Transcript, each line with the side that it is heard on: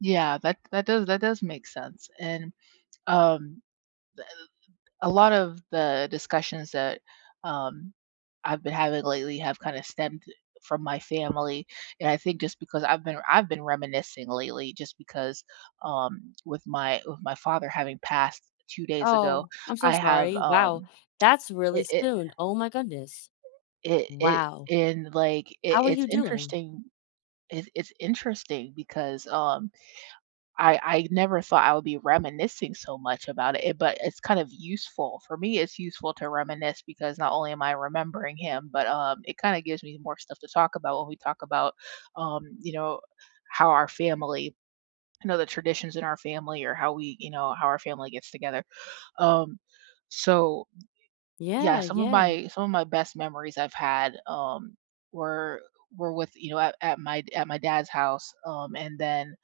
right: Yeah, that that does that does make sense. And, um, the, uh, a lot of the discussions that, um, I've been having lately have kinda stemmed, eh, from my family, and I think just because I've been I've been reminiscing lately just because, um, with my with my father having passed 2 days ago,
left: Oh, I'm so
right: I have,
left: sorry. Wow,
right: um,
left: that's really
right: it, it
left: soon, oh my goodness.
right: It it
left: Wow.
right: it and, like, i
left: How are
right: it's
left: you doing?
right: interesting it's it's interesting because, um, I I never thought I would be reminiscing so much about it, eh, but it's kind of useful. For me, it's useful to reminisce because not only am I remembering him, but, um, it kinda gives me more stuff to talk about when we talk about, um, you know, how our family you know, the traditions in our family or how we, you know, how our family gets together. Um, so y yeah,
left: Yeah,
right: some of
left: yeah.
right: my some of my best memories I've had, um, were uh, were with, you know at at my d at my dad's house, um, and then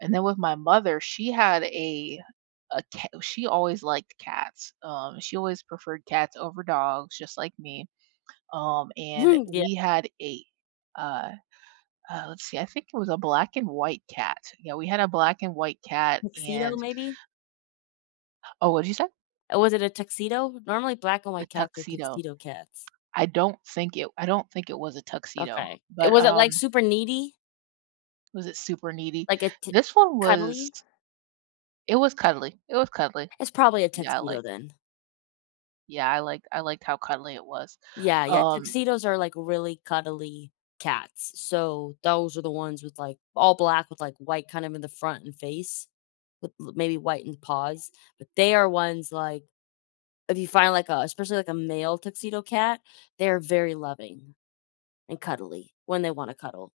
right: and then with my mother, she had a a ca oh, she always liked cats. Um, she always preferred cats over dogs just like me, um, and
left: Yeah
right: we had a uh, uh, let's see, I think it was a black and white cat. Yeah, we had a black and white cat
left: Tuxedo,
right: and
left: maybe?
right: Oh, what did you say?
left: Oh, was it a tuxedo? Normally, black and
right: The
left: white cats are
right: tuxedo.
left: tuxedo cats.
right: I don't think it I don't think it was a tuxedo,
left: Okay, it
right: but,
left: was it, like,
right: um
left: super needy?
right: Was it super needy?
left: Like, a t
right: This one was
left: cuddly?
right: It was cuddly, it was cuddly.
left: It's probably a
right: Yeah,
left: tuxedo
right: like
left: then.
right: Yeah, I liked I liked how cuddly it was.
left: Yeah, yeah,
right: Um
left: tuxedos are, like, really cuddly cats. So, those are the ones with, like, all black with, like, white kind of in the front and face with l maybe whitened paws. But they are ones, like If you find, like, a especially like a male tuxedo cat, they're very loving and cuddly when they wanna cuddle.